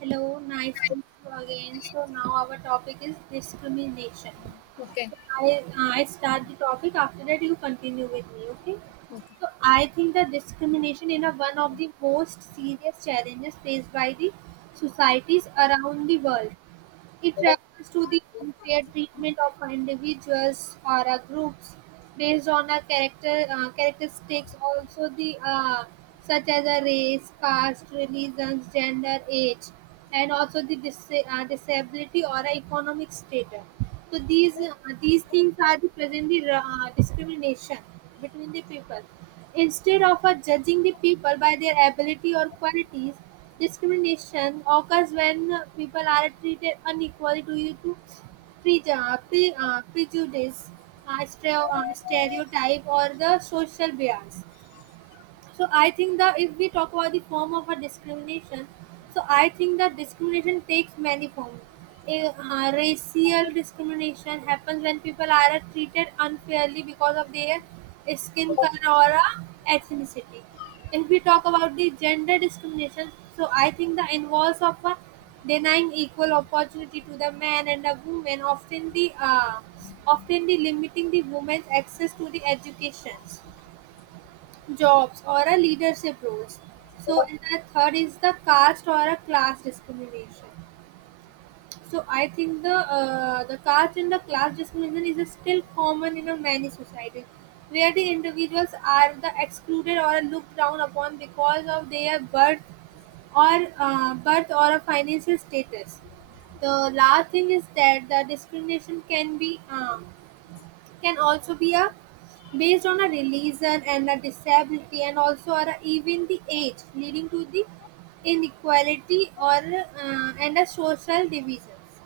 Hello, nice to meet you again. So now our topic is discrimination. Okay. So I start the topic. After that, you continue with me. Okay. Okay. So I think that discrimination is one of the most serious challenges faced by the societies around the world. It refers to the unfair treatment of individuals or groups based on a characteristics, also the such as a race, caste, religions, gender, age, and also the disability or a economic status. So these things are the present the discrimination between the people. Instead of judging the people by their ability or qualities, discrimination occurs when people are treated unequally due to prejudice, stereotype, or the social bias. So I think that if we talk about the form of a discrimination, so I think that discrimination takes many forms. Racial discrimination happens when people are treated unfairly because of their skin color or ethnicity. If we talk about the gender discrimination, so I think that involves of a denying equal opportunity to the man and the woman, often the limiting the woman's access to the educations jobs, or a leadership roles. So, and the third is the caste or a class discrimination. So, I think the caste and the class discrimination is still common in a many societies, where the individuals are the excluded or looked down upon because of their birth or birth or a financial status. The last thing is that the discrimination can be armed, can also be a based on a religion and a disability and also or even the age leading to the inequality or and a social divisions.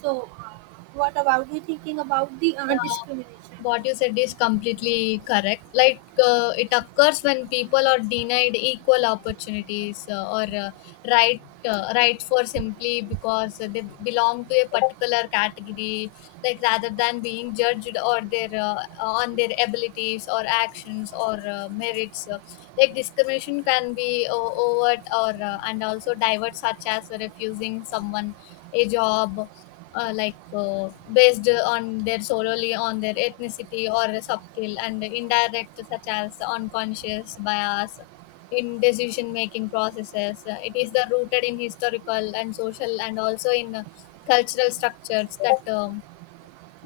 So what about you thinking about the Yeah, discrimination? what you said is completely correct. Like it occurs when people are denied equal opportunities or right right for simply because they belong to a particular category, like rather than being judged or their on their abilities or actions or merits. Like discrimination can be o- overt or and also divert, such as refusing someone a job based on their solely on their ethnicity or subtle and indirect such as unconscious bias in decision making processes. It is the rooted in historical and social and also in cultural structures that um,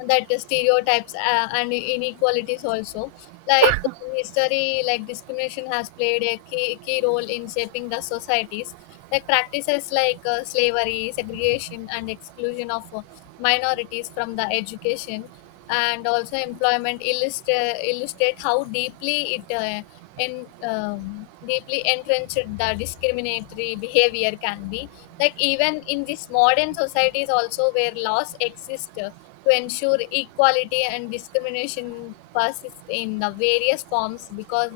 that stereotypes and inequalities also, like history. Like discrimination has played a key role in shaping the societies, like practices like slavery, segregation and exclusion of minorities from the education and also employment. Illustrate how deeply it in deeply entrenched the discriminatory behavior can be, like even in this modern societies also, where laws exist to ensure equality, and discrimination persists in the various forms because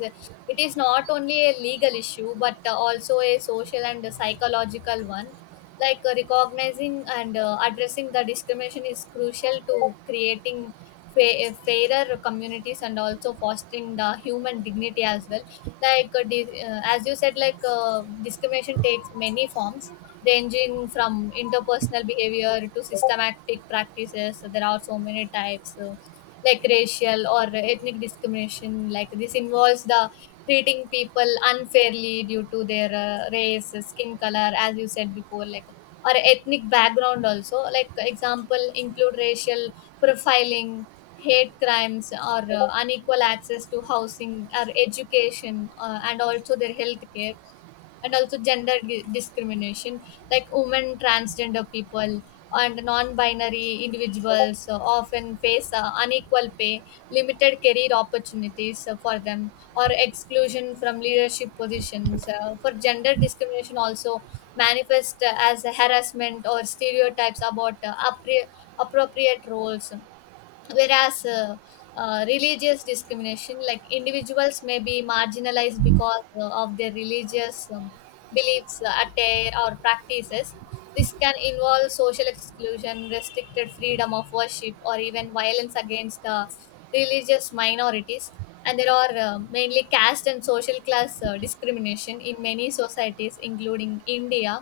it is not only a legal issue but also a social and a psychological one. Like recognizing and addressing the discrimination is crucial to creating fairer communities and also fostering the human dignity as well. Like as you said, like discrimination takes many forms ranging from interpersonal behavior to systematic practices, so there are so many types. So like racial or ethnic discrimination, like this involves the treating people unfairly due to their race, skin color, as you said before, like or ethnic background also, like example include racial profiling, hate crimes or unequal access to housing or education and also their health care. And also gender discrimination, like women, transgender people and non-binary individuals often face unequal pay, limited career opportunities for them, or exclusion from leadership positions for gender discrimination. Also manifest as harassment or stereotypes about appropriate roles. Whereas religious discrimination, like individuals may be marginalized because of their religious beliefs, attire or practices. This can involve social exclusion, restricted freedom of worship or even violence against religious minorities. And there are mainly caste and social class discrimination in many societies including India.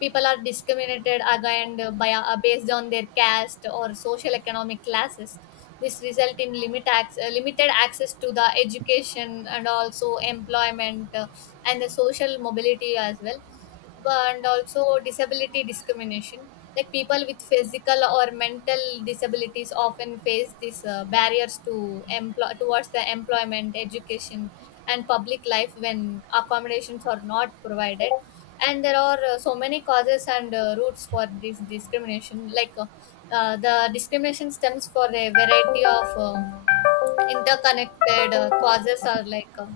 People are discriminated against by based on their caste or social economic classes. This result in limited access to the education and also employment, and the social mobility as well. And also disability discrimination, like people with physical or mental disabilities often face these barriers to employ towards the employment, education and public life when accommodations are not provided. And there are so many causes and roots for this discrimination. The discrimination stems for a variety of interconnected causes are like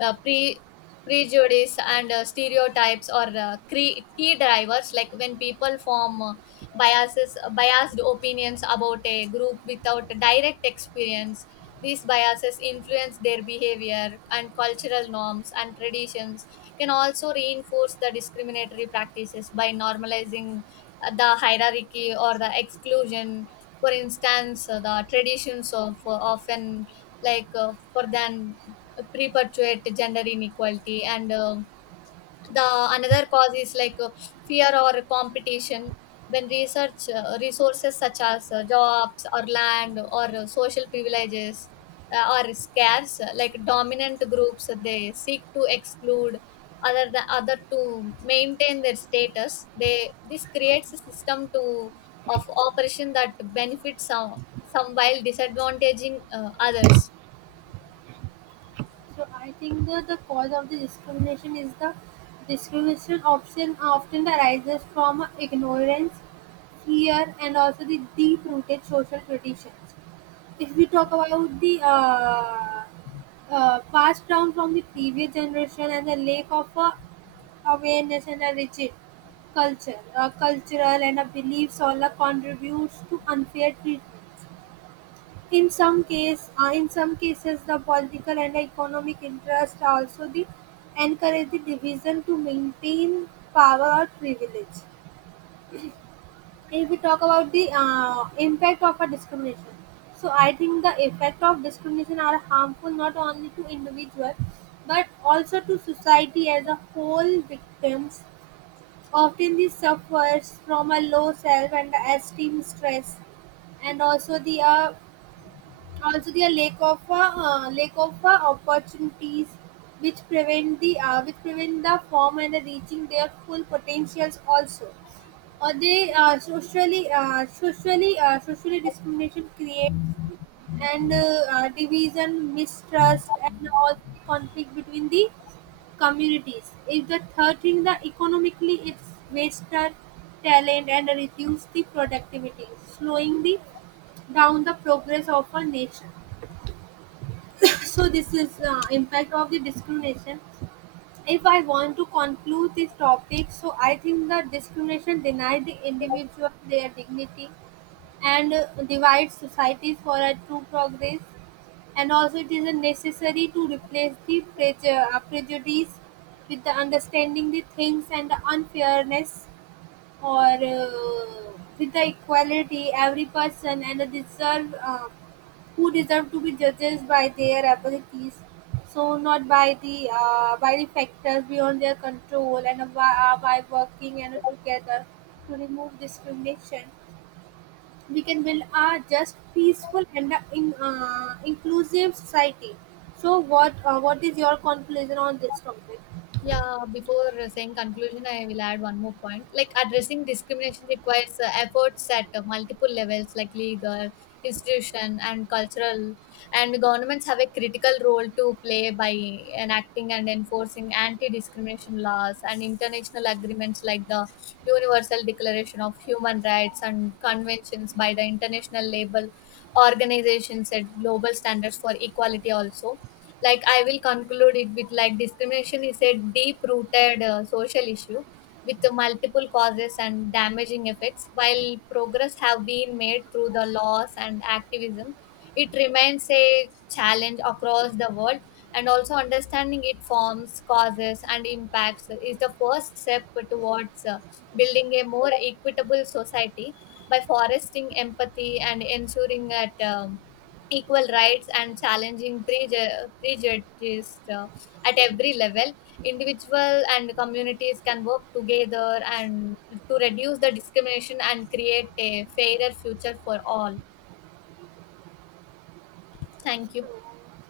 uh, pre prejudice and stereotypes or key drivers, like when people form biases biased opinions about a group without direct experience. These biases influence their behavior, and cultural norms and traditions can also reinforce the discriminatory practices by normalizing the hierarchy or the exclusion. For instance, the traditions of often, like for then perpetuate gender inequality. And uh, the another cause is like fear or competition. When research resources such as jobs or land or social privileges are scarce, like dominant groups they seek to exclude other the other to maintain their status. They this creates a system to of operation that benefits some, while disadvantaging others. So I think that the cause of the discrimination is the discrimination option often arises from ignorance, fear and also the deep-rooted social traditions. If we talk about the passed down from the previous generation and the lack of awareness and a rigid culture, a cultural and a beliefs all are contributes to unfair treatment. In some cases, the political and economic interests are also the encourage the division to maintain power or privilege. If we talk about the impact of a discrimination, so I think the effect of discrimination are harmful not only to individual but also to society as a whole. Victims often they suffers from a low self and esteem stress and also the also there are lack of lack of a opportunities which prevent the form and the reaching their full potentials also, or they socially discrimination creates and division, mistrust and all conflict between the communities. If the third thing the economically it's wasted talent and reduce the productivity, slowing the down the progress of a nation. So this is impact of the discrimination. If I want to conclude this topic, so I think that discrimination denies the individual their dignity and divides societies for a true progress, and also it is a necessary to replace the prejudice with the understanding the things and the unfairness or with the equality every person and the deserve who deserve to be judged by their abilities, so not by the by the factors beyond their control, and by working and together to remove discrimination, we can build a just, peaceful, and inclusive society. So, what is your conclusion on this topic? Yeah, before saying conclusion, I will add one more point. Like addressing discrimination requires efforts at multiple levels, like legal, institution, and cultural. And governments have a critical role to play by enacting and enforcing anti-discrimination laws and international agreements like the Universal Declaration of Human Rights and conventions by the International Labor Organization set global standards for equality also. Like I will conclude it with, like discrimination is a deep rooted social issue with the multiple causes and damaging effects. While progress have been made through the laws and activism, it remains a challenge across the world. And also understanding its forms, causes and impacts is the first step towards building a more equitable society by fostering empathy and ensuring that equal rights and challenging prejudice at every level, individual and communities can work together and to reduce the discrimination and create a fairer future for all. Thank you. So,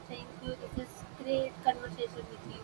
thank you. This is great conversation with you.